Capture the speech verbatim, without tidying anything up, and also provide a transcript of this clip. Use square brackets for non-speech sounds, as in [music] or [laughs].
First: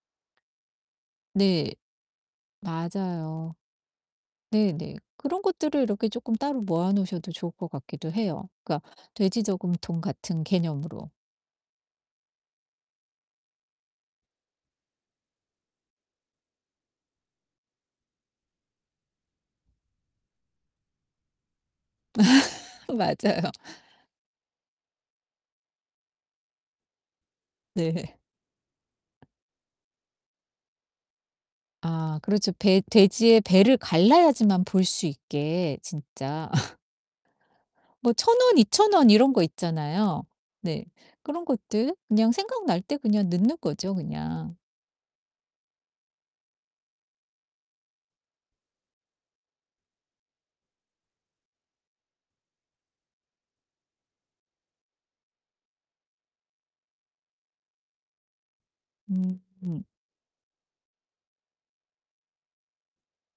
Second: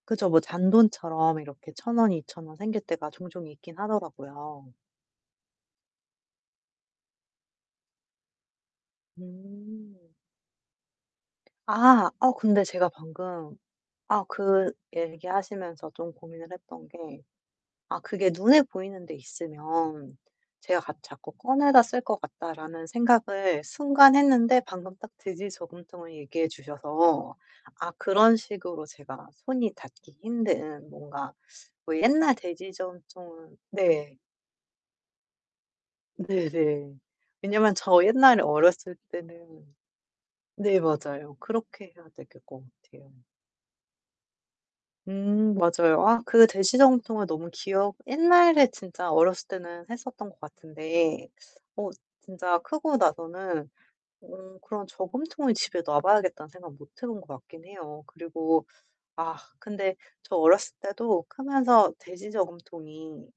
그죠. 뭐 잔돈처럼 이렇게 네. 천 원 이천 원 생길 때가 종종 맞아요. 있긴 하더라고요. 네네. 그런 것들을 이렇게 쪼끔 따로 모아 놓으셔도 좋을 것 같기도 해요. 그러니까 돼지 저금통 음. 같은 개념으로. 아 어 근데 제가 방금 아 그 얘기하시면서 좀 고민을 했던 게 아 그게 눈에 보이는 데 있으면 제가 같 '자꾸 꺼내다 쓸 것 [laughs] 같다.'라는 맞아요. 생각을 순간 했는데 방금 딱 돼지 저금통을 얘기해 주셔서 아 네. 그런 식으로 제가 손이 닿기 힘든 뭔가 뭐 아 옛날 그렇죠. 돼지 배 돼지의 저금통은 배를 네. 갈라야지만 볼 수 있게 진짜. [laughs] 네네. 왜냐면 저 뭐 천 옛날에 원 이천 어렸을 원 이런 거 때는 있잖아요. 네, 네 맞아요. 그런 그렇게 것들 해야 그냥 되겠 것 생각날 때 같아요. 그냥 넣는 거죠, 그냥. 음 맞아요. 아 그 돼지 저금통을 너무 기억 옛날에 진짜 어렸을 때는 했었던 것 같은데 어 진짜 크고 나서는 어 그런 저금통을 집에 놔 봐야겠다는 생각 못 해 본 것 같긴 해요. 그리고 아 음. 근데 저 어렸을 때도 크면서 돼지 저금통이